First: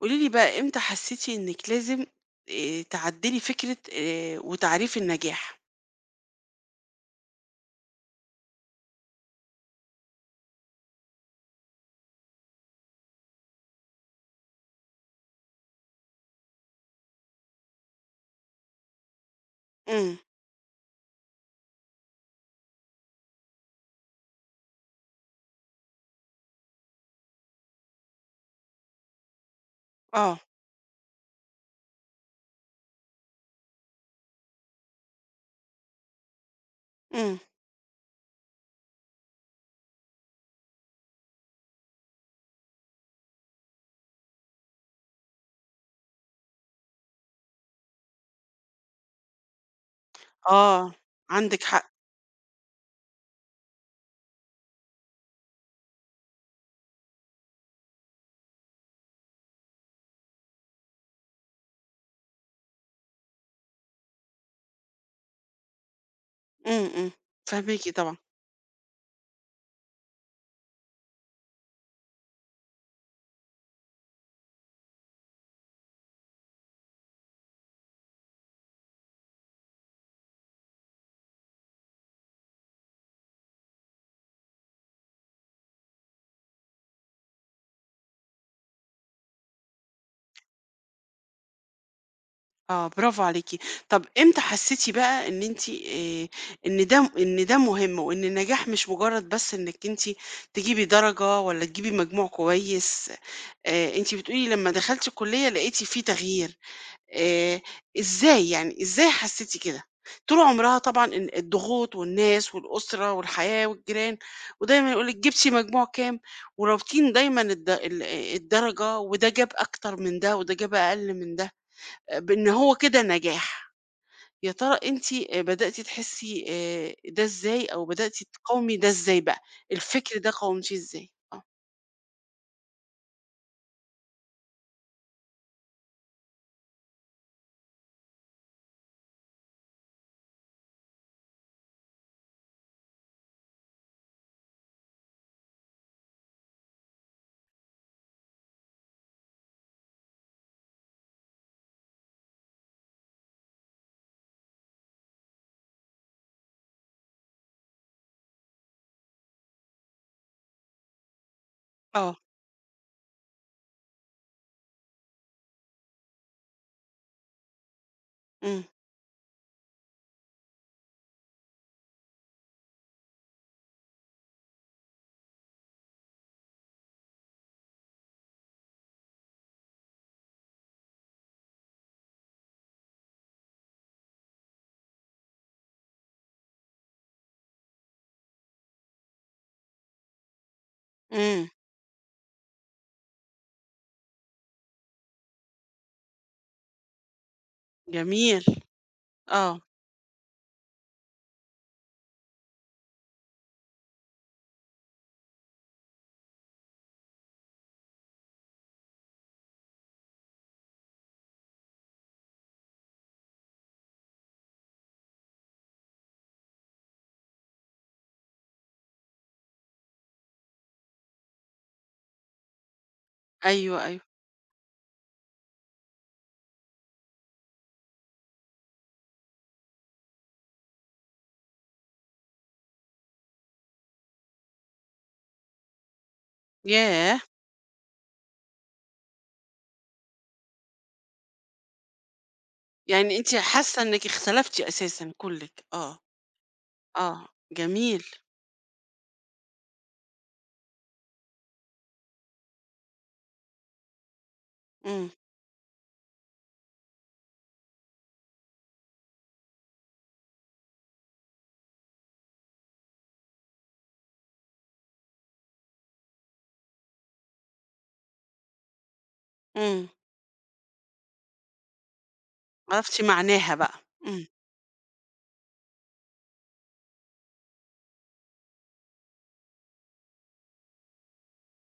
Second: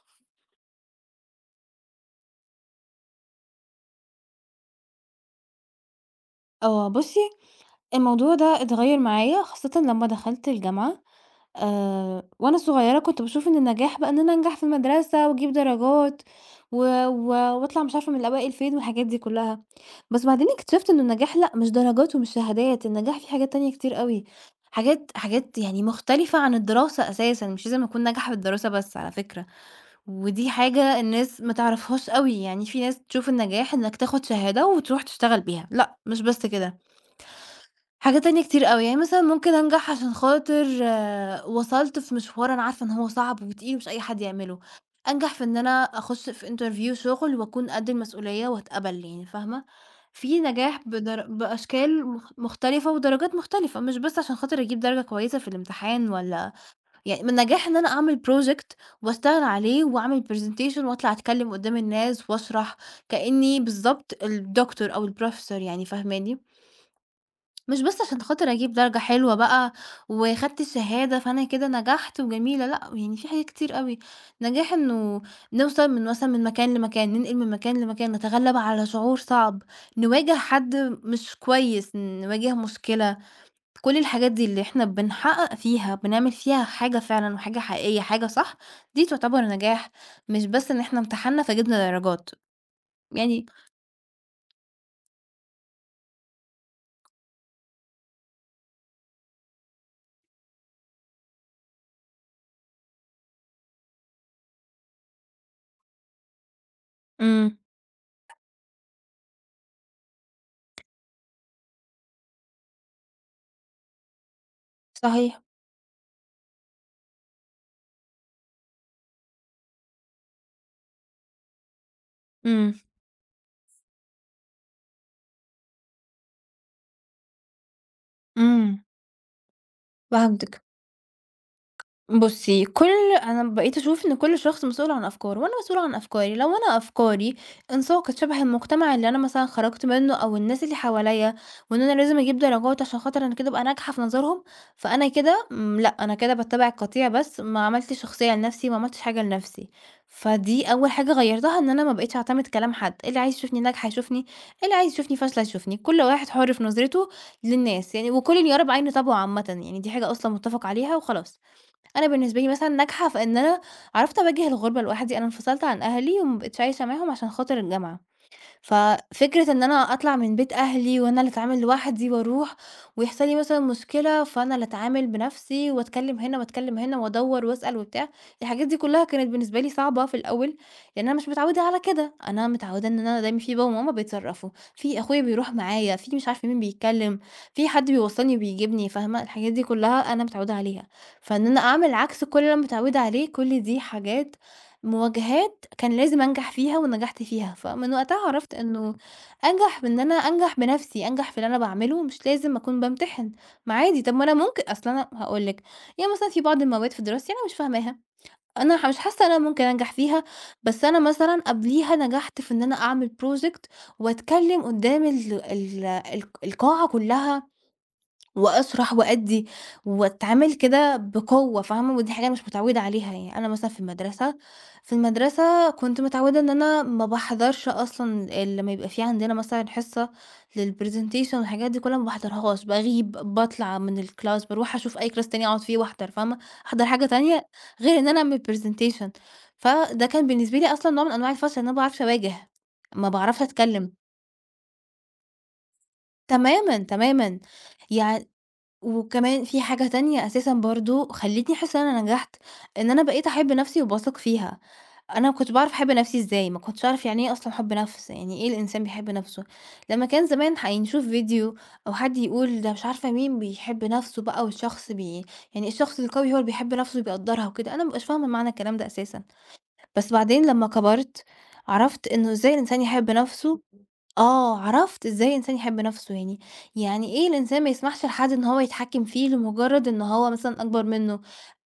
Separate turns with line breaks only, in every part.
قولي لي بقى إمتى حسيتِ إنِّك لازم تعدّلي فكرة وتعريف النجاح؟
آه، بُصّي، الموضوع ده اتغيّر معايا خاصةً لمّا دخلت الجامعة، وأنا صغيّرة كنت باشوف إن النجاح بقى إن أنا أنجح في المدرسة وأجيب درجات و و وأطلع مش عارفة من الأوائل فين والحاجات دي كلّها،
إمم،
بس بعدين اكتشفت إنه النجاح لأ، مش درجات ومش شهادات، النجاح فيه حاجات تانية كتير أوي، حاجات يعني مختلفة عن الدراسة أساسًا، مش لازم أكون ناجحة في الدراسة بس على فكرة،
آه،
ودي حاجة الناس ما تعرفهاش أوي، يعني في ناس تشوف النجاح إنك تاخد شهادة وتروح تشتغل بيها، لأ، مش بس كده.
إمم،
حاجة تانية كتير أوي، يعني مثلًا ممكن أنجح عشان خاطر آه، وصلت في مشوار أنا عارفة إن هو صعب وتقيل ومش أي حد يعمله، أنجح في إن أنا أخش في interview شغل وأكون قد المسؤولية وأتقبل يعني فاهمة، في نجاح
آه، عندِك حق،
بأشكال مختلفة ودرجات مختلفة، مش بس عشان خاطر أجيب درجة كويسة في الامتحان والّا يعني من نجاح إن أنا أعمل project وأشتغل عليه وأعمل presentation وأطلع أتكلم قدّام الناس وأشرح كإني بالضبط الدكتور أو الprofessor يعني فاهماني؟
إمم، إمم،
مش
فاهماكِ
بس
طبعًا،
عشان خاطر أجيب درجة حلوة بقى وخدت الشهادة، فأنا كده نجحت وجميلة، لأ، يعني في حاجات كتير أوي، نجاح إنه نوصل من مثلًا من مكان لمكان، ننقل من مكان لمكان، نتغلب على شعور صعب، نواجه حد مش كويس، نواجه مشكلة، كل الحاجات دي اللي إحنا بنحقق فيها، بنعمل فيها حاجة فعلًا وحاجة حقيقية، حاجة صح، دي تعتبر نجاح، مش بس إن إحنا امتحنا فجبنا درجات،
آه، برافو
يعني
عليكِ. طَب إمتى حسيتِ بقى إن أنتِ إن ده مهم وإن النجاح مش مجرّد بس إنِّك أنتِ تجيبي درجة والّا تجيبي مجموع كويس. أنتِ بتقولي لمّا دخلتِ الكلية لقيتِ في تغيير.
إمم.
آآ إزاي يعني، إزاي حسّيتِ كده؟ طول عمرها طبعًا الضغوط والناس والأسرة والحياة والجيران، ودايمًا يقول لِك
صحيح.
جِبتِ مجموع كام، ورابطين دايمًا الدرجة وده جاب أكتر من ده وده جاب أقل من ده، آه، بإن هو
إمم،
كده نجاح. يا ترى أنتِ بدأتِ تحسّي ده إزاي أو بدأتِ تقاومي
إمم،
ده إزاي بقى؟ الفكر ده
فهمتِك.
قاومتيه إزاي؟ آه،
بُصّي، أنا بقيت أشوف إن كل شخص مسؤول عن أفكاره، وأنا مسؤولة عن أفكاري، لو أنا أفكاري انساقت شبه المجتمع اللي أنا مثلًا خرجت منه أو الناس اللي حواليّا، وإن أنا لازم أجيب درجات عشان خاطر أنا كده أبقى ناجحة في نظرهم، فأنا كده لأ، أنا كده باتّبع القطيع بس، ما عملتش شخصية لنفسي، ما عملتش حاجة لنفسي. فدي أول حاجة غيّرتها إن أنا ما بقيتش أعتمد كلام حد، اللي عايز يشوفني ناجحة يشوفني، اللي عايز يشوفني فاشلة يشوفني، كل واحد حُر في نظرته للناس يعني، وكلٍ يرى بعين طبعه عامةً يعني، دي حاجة أصلًا متّفق عليها وخلاص. أنا
آه،
بالنسبة لي مثلًا ناجحة في إن أنا عرفت أواجه الغُربة لوحدي، أنا انفصلت عن أهلي وما بقيتش عايشة معاهم عشان خاطر الجامعة.
إمم،
ففكرة إن أنا أطلع من بيت أهلي وأنا اللي أتعامل لوحدي وأروح ويحصل لي مثلًا مشكلة، فأنا اللي أتعامل بنفسي وأتكلم هنا وأتكلم هنا وأدوّر وأسأل وبتاع، الحاجات دي كلها كانت بالنسبة لي صعبة في الأول، لإن أنا مش متعودة على كده، أنا متعودة إن أنا دايمًا في بابا وماما بيتصرّفوا، في أخويا بيروح معايا، في مش عارفة مين بيتكلم، في حد بيوصّلني وبيجيبني، فاهمة؟ الحاجات دي كلها أنا متعودة عليها، فإن
إمم،
أنا أعمل عكس كل اللي أنا متعودة عليه، كل دي حاجات مواجهات كان لازم أنجح فيها ونجحت فيها، فمن وقتها
جميل،
عرفت إنه
آه،
أنجح بإن أنا أنجح بنفسي، أنجح في اللي أنا باعمله، مش لازم أكون بامتحن، ما عادي طب ما أنا ممكن أصل أنا هاقول لِك، يعني مثلًا في بعض المواد في دراستي أنا مش فاهماها، أنا مش حاسة إن أنا ممكن أنجح فيها، بس أنا مثلًا قبليها نجحت في إن أنا أعمل project وأتكلم قدام ال ال الق القاعة كلها وأسرح وأدّي، وأتعامل كده بقوة فاهمة، ودي حاجة أنا مش متعودة عليها يعني، أنا مثلًا في
أيوه، أيوه،
المدرسة كنت متعودة إن أنا ما باحضرش أصلًا لمّا يبقى في عندنا مثلًا حصة للpresentation والحاجات دي كلها ما باحضرهاش، باغيب، باطلع من الclass، باروح أشوف أي class تاني أقعد فيه وأحضر فاهمة، أحضر حاجة
ياه!
تانية غير إن أنا أعمل presentation فده كان بالنسبة لي أصلًا نوع من أنواع الفشل إن أنا ما باعرفش أواجه، ما
يعني أنتِ
باعرفش
حاسة
أتكلم
إنِّك اختلفتِ أساسًا كُلِّك، آه،
تمامًا،
آه،
تمامًا
جميل،
يع وكمان في حاجة تانية أساسًا برضه خلّتني أحس إن أنا نجحت، إن أنا بقيت أحب نفسي وباثق فيها.
إمم،
أنا ما كنتش باعرف أحب نفسي إزاي، ما كنتش أعرف يعني إيه أصلًا حُب نَفْس، يعني إيه الإنسان بيحب نَفْسه. لمّا كان زمان يعني نشوف فيديو أو حد يقول ده مش عارفة مين بيحب نَفْسه بقى والشخص يعني الشخص القوي هو اللي بيحب نَفْسه وبيقدّرها وكده، أنا ما بابقاش فاهمة معنى الكلام ده أساسًا.
إمم،
بس بعدين لمّا كبرت، عرفت إنه إزاي الإنسان
عرفتِ
يحب
معناها
نَفْسه
بقى، إمم،
آه، عرفت إزاي الإنسان يحب نَفْسه يعني، يعني إيه الإنسان ما يسمحش لحد إن هو يتحكّم فيه لمجرّد إن هو مثلًا أكبر منّه،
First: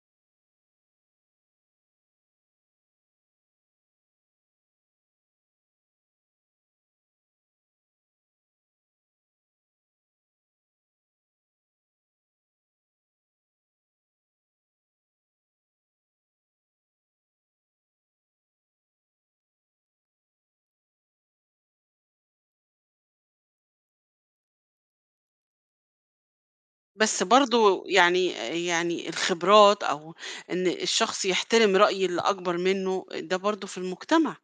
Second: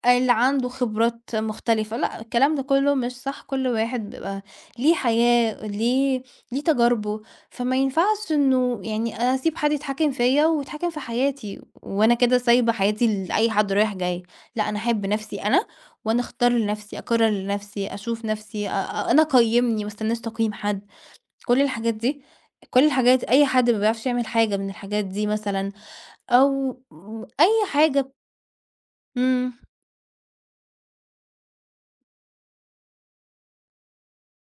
اللي عنده خبرات مختلفة، لأ الكلام ده كلّه مش صح، كل واحد بيبقى ليه حياة، ليه تجاربه، فما ينفعش إنه يعني أنا أسيب حد يتحكم فيّا ويتحكم في حياتي، وأنا كده سايبة حياتي لأي حد رايح جاي، لأ أنا أحب نَفْسي أنا، وأنا أختار لنَفْسي، أقرر لنَفْسي، أشوف نَفْسي، أ أ أنا أقيّمني ما استناش تقييم حد، كل الحاجات دي كل الحاجات أي حد ما بيعرفش يعمل حاجة من الحاجات دي مثلًا أو
بس
أي
برضه
حاجة
يعني
إمم،
الخبرات أو إن الشخص يحترم رأي اللي أكبر منّه، ده برضه في المجتمع.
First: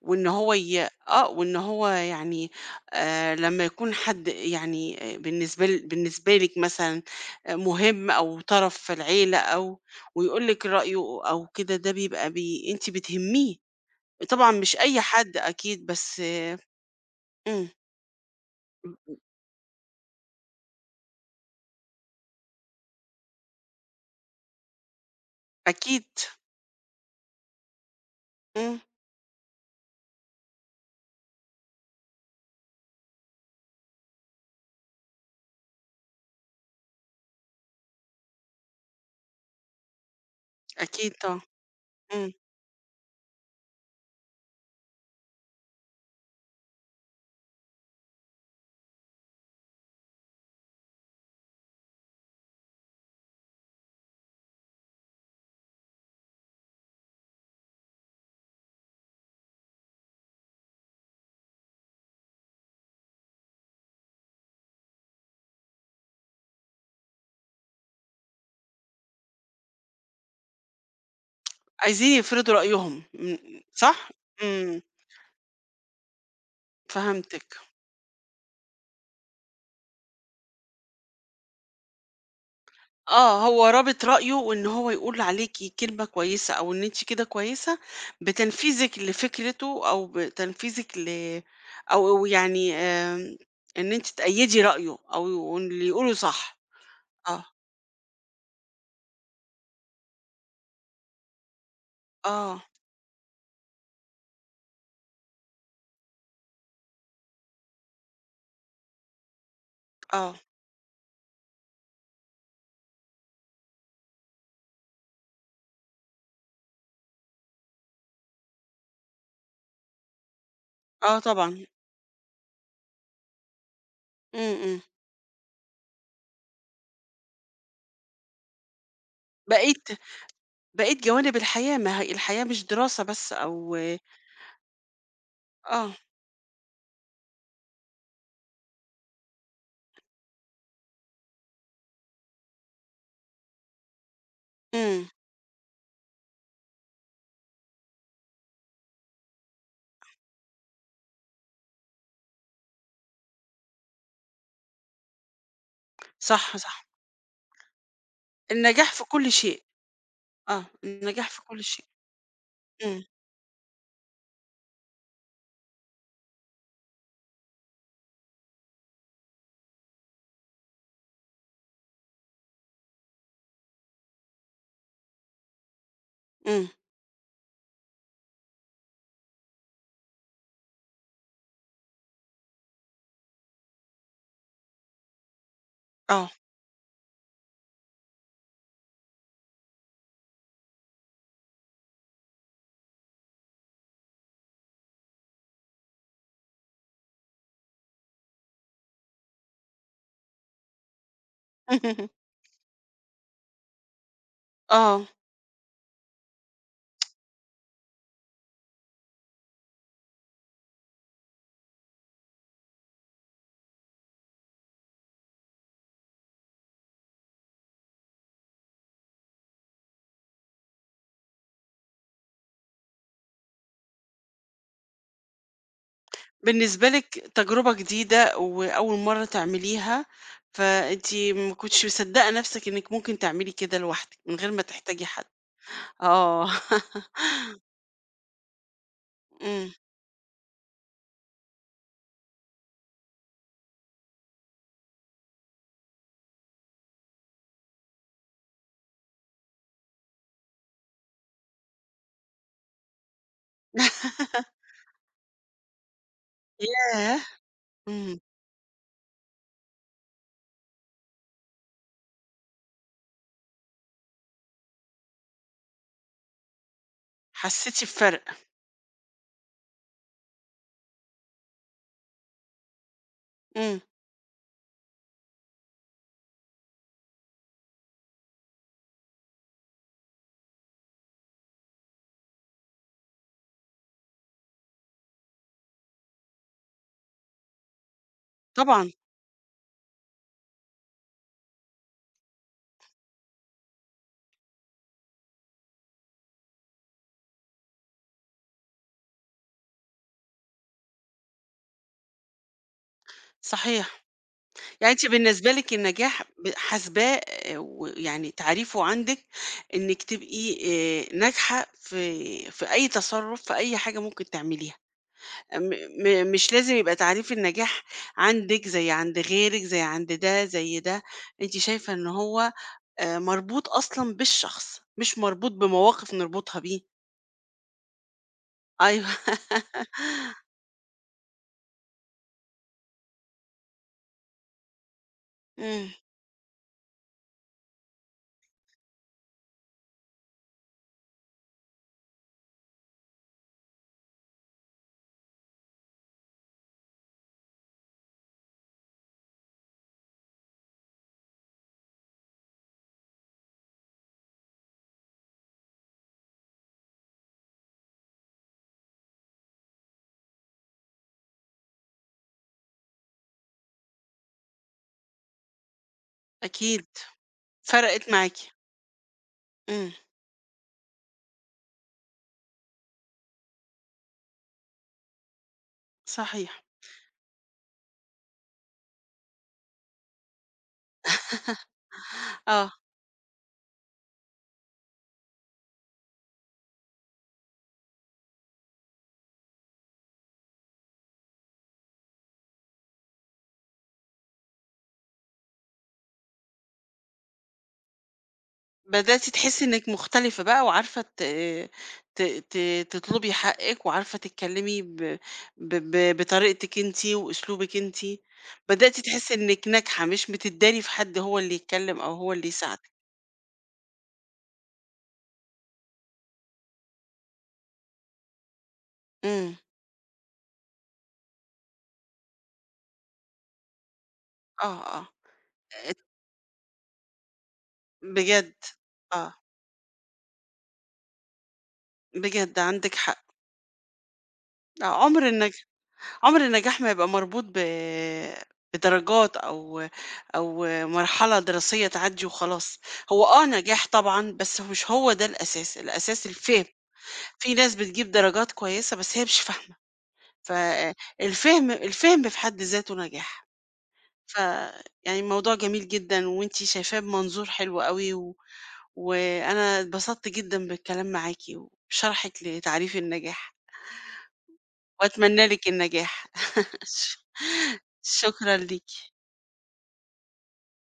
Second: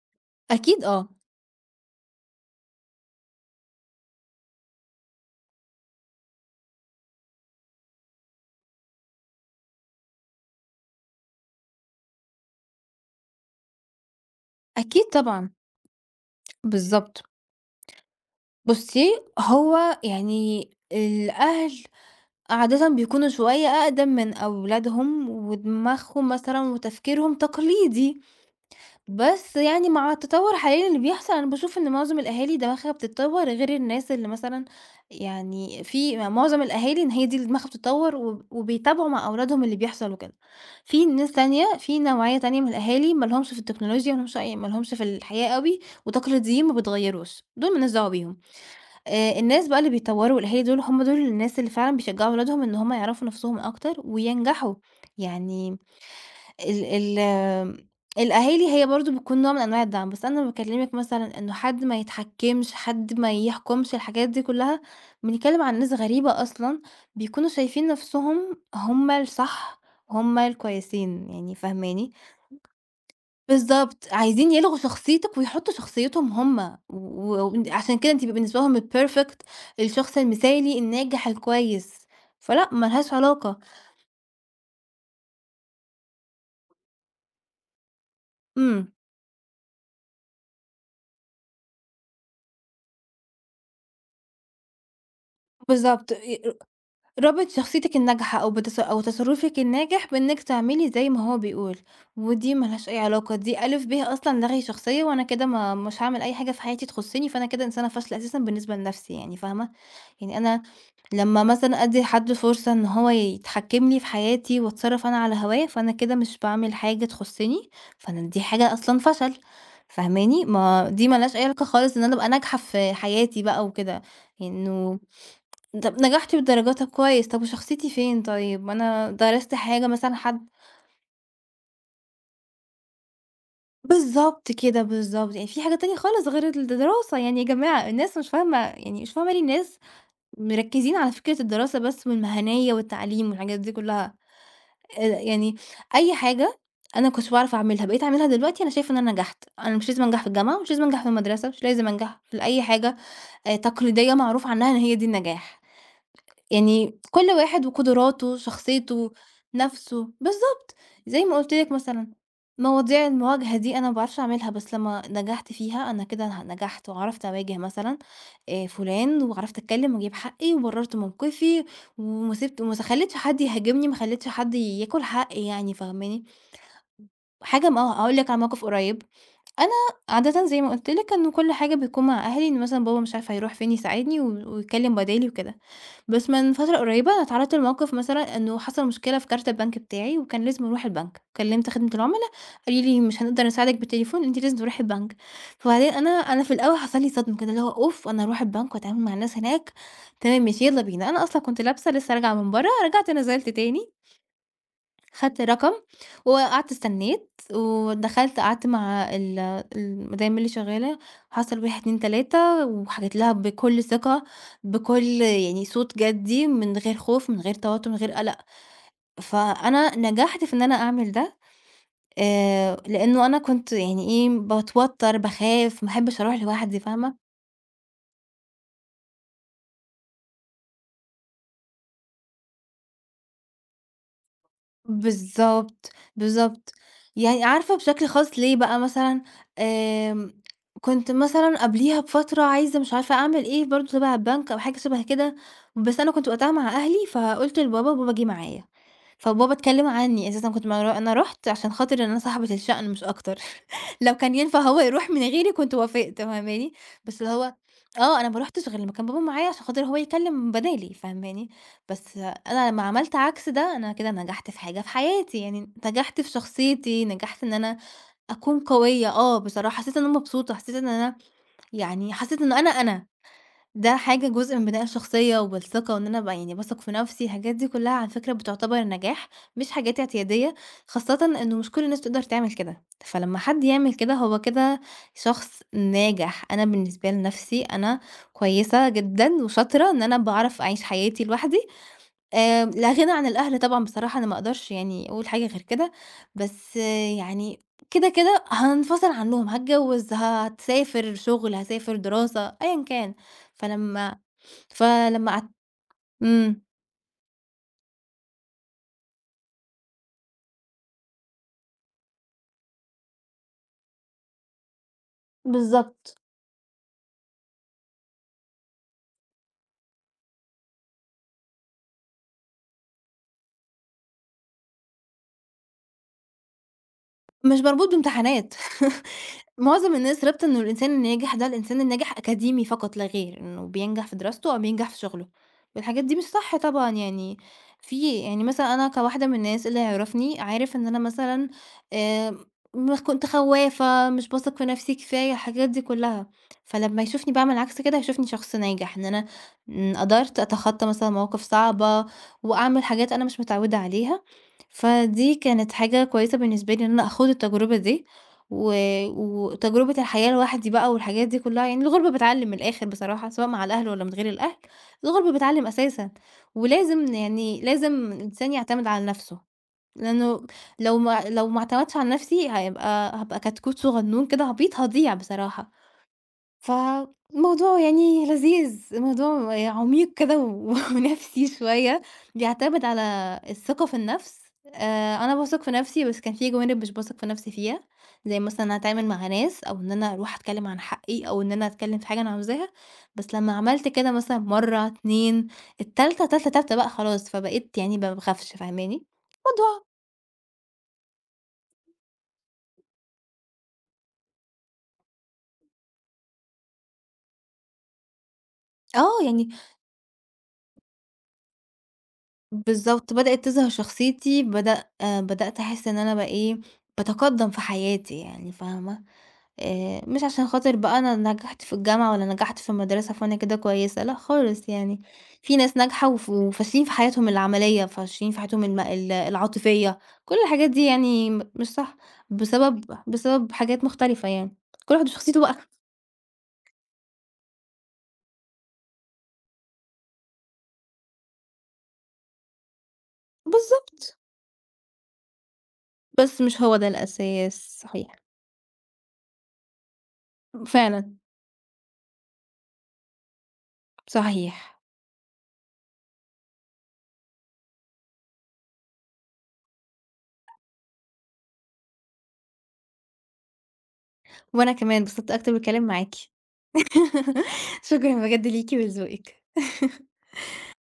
وإن هو
أكيد
ي
آه.
آه، وإن هو يعني لمّا يكون حد يعني آه، بالنسبة لِك مثلًا آه، مهم أو طرف في العيلة أو ويقول لِك رأيه أو كده، ده بيبقى أنتِ بتهمّيه. طبعًا مش أي
أكيد
حد
طبعًا،
أكيد، بس
بالضبط.
إمم،
بُصّي، هو يعني الأهل عادةً بيكونوا شوية أقدم من أولادهم
أكيد،
ودماغهم مثلًا وتفكيرهم تقليدي.
إمم،
بس يعني مع التطور حاليًا اللي بيحصل، أنا باشوف إن معظم الأهالي دماغها بتتطور غير الناس اللي مثلًا يعني في معظم الأهالي إن هي دي اللي دماغها بتتطور وبيتابعوا مع أولادهم اللي بيحصل وكده. في
أكيد
ناس
طبعًا،
تانية في
إمم،
نوعية تانية من الأهالي ما لهمش في التكنولوجيا، ما لهمش أي ما لهمش في الحياة أوي وتقليديين ما بيتغيروش، دول ما لناش دعوة بيهم. الناس بقى اللي بيتطوروا والأهالي دول هم دول الناس اللي فعلًا بيشجعوا أولادهم إن هم يعرفوا نفسهم أكتر وينجحوا. يعني ال ال آمم، الأهالي هي برضه بتكون نوع من أنواع الدعم، بس أنا باكلمِك مثلًا إنه حد ما يتحكمش، حد ما يحكمش، الحاجات دي كلها، بنتكلم عن ناس غريبة أصلًا، بيكونوا شايفين نفسهم هم الصح، هم الكويسين يعني فاهماني؟
عايزين يفرضوا رأيهم، إمم، صح؟
بالضبط، عايزين يلغوا
إمم،
شخصيتِك ويحطوا شخصيتهم هم، و
فهمتِك،
وعشان كده أنتِ بيبقى بالنسبة لهم الperfect الشخص المثالي، الناجح، الكويس، فلأ ما لهاش
آه،
علاقة.
هو رابط رأيه وإن هو يقول عليكِ كلمة كويسة أو إن أنتِ كده كويسة
إمم،
بتنفيذِك لفكرته أو بتنفيذِك ل أو أو يعني آمم، إن أنتِ تأيدي رأيه أو إن اللي يقوله
بالضبط.
صح، آه،
رابط شخصيتِك الناجحة أو أو تصرُّفِك الناجح بإنِّك تعملي زي ما هو بيقول، ودي
آه،
ما لهاش أي علاقة، دي ألِف ب أصلًا لغي شخصية، وأنا كده ما مش هاعمل أي حاجة في حياتي تخُصّني، فأنا كده إنسانة فاشلة أساسًا بالنسبة لنَفْسي يعني فاهمة؟
آه،
يعني أنا لمّا مثلًا أدّي لحد فرصة إن هو يتحكِّم لي في حياتي وأتصرّف أنا على هوايا، فأنا كده مش باعمل حاجة تخُصّني، فأنا دي حاجة أصلًا فشل، فاهماني؟ ما دي
آه
ما لهاش أي
طبعًا،
علاقة خالص إن أنا أبقى ناجحة في حياتي بقى وكده،
إمم، إمم،
إنه طب نجحتِ بدرجات طب كويس، طب وشخصيتي فين طيب؟ ما أنا درست حاجة
بقيت
مثلًا حد
بقيت جوانب الحياة، ما هي الحياة مش دراسة بس أو
بالضبط كده، بالضبط، يعني في حاجة
آه،
تانية خالص غير الدراسة، يعني يا جماعة الناس مش فاهمة يعني مش فاهمة ليه الناس مركّزين على فكرة الدراسة بس والمهنية والتعليم والحاجات دي كلّها،
إمم،
يعني أي حاجة أنا ما كنتش باعرف أعملها بقيت أعملها دلوقتي أنا شايفة إن أنا نجحت، أنا مش لازم أنجح في الجامعة، مش لازم أنجح في المدرسة، مش لازم أنجح في أي حاجة تقليدية معروف عنها إن هي دي النجاح.
صح، صح،
يعني كل واحد وقدراته،
النجاح في
شخصيته،
كل شيء،
نَفْسه،
آه،
بالضبط، زي
النجاح
ما
في
قُلت
كل
لك
شيء،
مثلًا
إمم،
مواضيع المواجهة دي أنا ما باعرفش أعملها، بس لمّا نجحت فيها أنا كده نجحت وعرفت أواجه مثلًا فُلان وعرفت أتكلّم وأجيب حقّي وبرّرت موقفي وما سِبت وما س خلّيتش حد يهاجمني، ما خلّيتش حد ياكل حقّي يعني فاهماني؟
إمم،
حاجة هاقول لك على موقِف قريّب، أنا عادةً زي ما قُلت لك إنه كل حاجة بتكون مع أهلي، إن مثلًا بابا مش عارف هيروح فين يساعدني ويكلّم بدالي وكده.
آه،
بس من فترة قريبة أنا اتعرضت لموقف مثلًا إنه حصل مشكلة في كارت البنك بتاعي، وكان لازم أروح البنك، كلمت خدمة العملا قالوا لي مش هنقدر نساعدِك بالتليفون أنتِ لازم تروحي البنك، فبعدين أنا في الأول حصل لي صدمة كده اللي هو أوف! أنا هاروح البنك وأتعامل مع الناس هناك، تمام ماشي يالّا بينا، أنا أصلًا كنت لابسة لسه راجعة من برّه، رجعت نزلت تاني
آه،
خدت رقم، وقعدت استنّيت، ودخلت قعدت مع المدام اللي شغّالة، حصل 1، 2، 3 وحكيت لها بكل ثقة، بكل يعني صوت جدّي، من غير خوف، من غير توتر، من غير قلق. فأنا نجحت في إن أنا أعمل ده، لإنه أنا كنت يعني إيه، باتوتر، باخاف، ما احبش أروح لوحدي،
بالنسبة لِك
فاهمة؟
تجربة جديدة وأول مرّة تعمليها، فأنتِ ما كنتيش مصدقة نفْسِك إنِّك ممكن تعملي كده لوحدِك من غير ما تحتاجي حد،
بالضبط،
آه،
بالضبط. يعني عارفة بشكل خاص ليه بقى مثلًا،
إمم،
آمم، كنت مثلًا قبليها بفترة عايزة مش عارفة أعمل إيه برضه تبع البنك أو حاجة شبه كده، بس أنا كنت وقتها مع أهلي، فقُلت لبابا وبابا جِه معايا، فبابا اتكلم عني أساسًا كنت ما أنا رُحت عشان خاطر إن أنا صاحبة الشأن مش أكتر، لو كان ينفع هو يروح من غيري كنت وافقت فاهماني؟ بس
ياه!
اللي هو
إمم،
آه، أنا ما رُحتش غير لمّا كان بابا معايا عشان خاطر هو يكلم بدالي فاهماني؟ بس أنا لمّا عملت عكس ده، أنا كده نجحت في حاجة في حياتي، يعني نجحت في شخصيتي، نجحت إن أنا
حسيتِ بفرق،
أكون قوية آه، بصراحة حسيت إن أنا مبسوطة، حسيت إن أنا يعني حسيت إن أنا أنا،
إمم،
ده حاجة جزء من بناء الشخصية والثقة وإن أنا يعني باثق في نفسي، الحاجات دي كلها على فكرة بتعتبر نجاح، مش حاجات اعتيادية، خاصةً إنه مش كل الناس تقدر تعمل كده، فلمّا حد يعمل كده هو كده شخص ناجح، أنا بالنسبة لنفسي أنا كويسة
طبعًا،
جدًا وشاطرة إن أنا باعرف أعيش حياتي لوحدي لا غِنى عن الأهل طبعًا بصراحة أنا ما أقدرش يعني أقول حاجة غير كده، بس آه، يعني كده، كده هانفصل عنّهم، هاتجوّز، هاسافر شُغل، هاسافر دراسة، أيًا كان،
صحيح.
فلمّا
يعني أنتِ
فلمّا قعدت
بالنسبة لِك النجاح
إمم،
حاسباه ويعني تعريفه عندِك إنِّك تبقي ناجحة في أي تصرُّف، في أي حاجة ممكن تعمليها، م
بالضبط.
م مش لازم يبقى تعريف النجاح عندِك زي عند غيرِك، زي عند ده، زي ده، أنتِ شايفة إن هو مربوط أصلًا بالشخص، مش مربوط بمواقف نربطها بيه.
مش مربوط بامتحانات
أيوه،
معظم الناس رابطة إنه الإنسان الناجح ده الإنسان الناجح أكاديمي فقط لا غير، إنه بينجح في دراسته أو بينجح في شغله،
إمم،
والحاجات دي مش صح طبعًا يعني، في يعني مثلًا أنا كواحدة من الناس اللي يعرفني عارف إن أنا مثلًا آآ، كنت خوّافة، مش باثق في نفسي كفاية، الحاجات دي كلها، فلمّا يشوفني باعمل عكس كده هيشوفني شخص ناجح، إن أنا قدرت أتخطى مثلًا مواقف صعبة، وأعمل حاجات أنا مش متعودة عليها. فدي كانت حاجة كويسة بالنسبة لي إن أنا أخوض التجربة دي، و وتجربة الحياة لوحدي بقى والحاجات دي كلّها، يعني الغُربة بتعلّم من الآخر بصراحة، سواء مع الأهل والّا من غير الأهل، الغُربة بتعلّم أساسًا،
أكيد،
ولازم يعني
فرقِت
لازم
معاكِ،
الإنسان يعتمد على نَفْسه،
إمم،
لإنه لو ما اعتمدتش على نَفْسي هيبقى هابقى كتكوت صغنون كده عبيط هاضيع بصراحة.
صحيح.
فالموضوع يعني لذيذ، موضوع عميق كده و ونَفْسي شوية،
آه.
بيعتمد على الثقة في النَفْس، أنا باثق في نَفْسي بس كان في جوانب مش باثق في نَفْسي فيها، زي مثلًا أنا أتعامل مع ناس أو إن أنا أروح أتكلّم عن حقّي أو إن أنا أتكلّم في حاجة أنا عاوزاها، بس لمّا عملت كده مثلًا مرّة، 2، التالتة، تالتة، تالتة بقى خلاص، فبقيت يعني ما باخافش، فاهماني؟
بدأتِ تحسّي
الموضوع
إنِّك مختلفة بقى وعارفة ت ت ت تطلبي حقِّك وعارفة تتكلّمي ب ب ب بطريقتِك أنتِ وأسلوبِك أنتِ، بدأتِ
آه،
تحسّي
يعني
إنِّك ناجحة مش بتدّاري في حد هو اللي يتكلّم أو هو اللي يساعدِك.
بالضبط، بدأت تظهر شخصيتي، بدأ آه، بدأت أحس إن أنا بقى إيه، باتقدّم في حياتي يعني فاهمة،
إمم،
مش عشان خاطر بقى أنا نجحت في الجامعة والّا نجحت في المدرسة فأنا كده كويسة، لأ
آه،
خالص يعني،
آه،
في ناس
آآ
ناجحة وفاشلين في حياتهم العملية، فاشلين في حياتهم
بجد،
الم ال
آه،
العاطفية، كل الحاجات دي يعني مش صح،
بجد عندِك حق،
بسبب حاجات مختلفة يعني، كل
آه،
واحد
عُمر
وشخصيته
النج
بقى.
عُمر النجاح ما يبقى مربوط بدرجات أو مرحلة دراسية تعدّي وخلاص، هو آه نجاح
بالضبط،
طبعًا، بس هو مش هو ده الأساس، الأساس
بس مش
الفهم،
هو ده
في ناس
الأساس،
بتجيب
صحيح،
درجات كويسة بس هي مش فاهمة،
فعلًا،
فالفهم في حد ذاته نجاح. ف
صحيح.
يعني الموضوع جميل جدًا وأنتِ شايفاه بمنظور حلو أوي، و وأنا اتبسطت جدًا بالكلام معاكِ وشرحِك لتعريف النجاح،
وأنا كمان اتبسطت
وأتمنى
أكتر
لِك
بالكلام معاكِ.
النجاح. ش
شكرًا بجد
شكرًا
ليكِ
ليكِ.
ولذوقِك.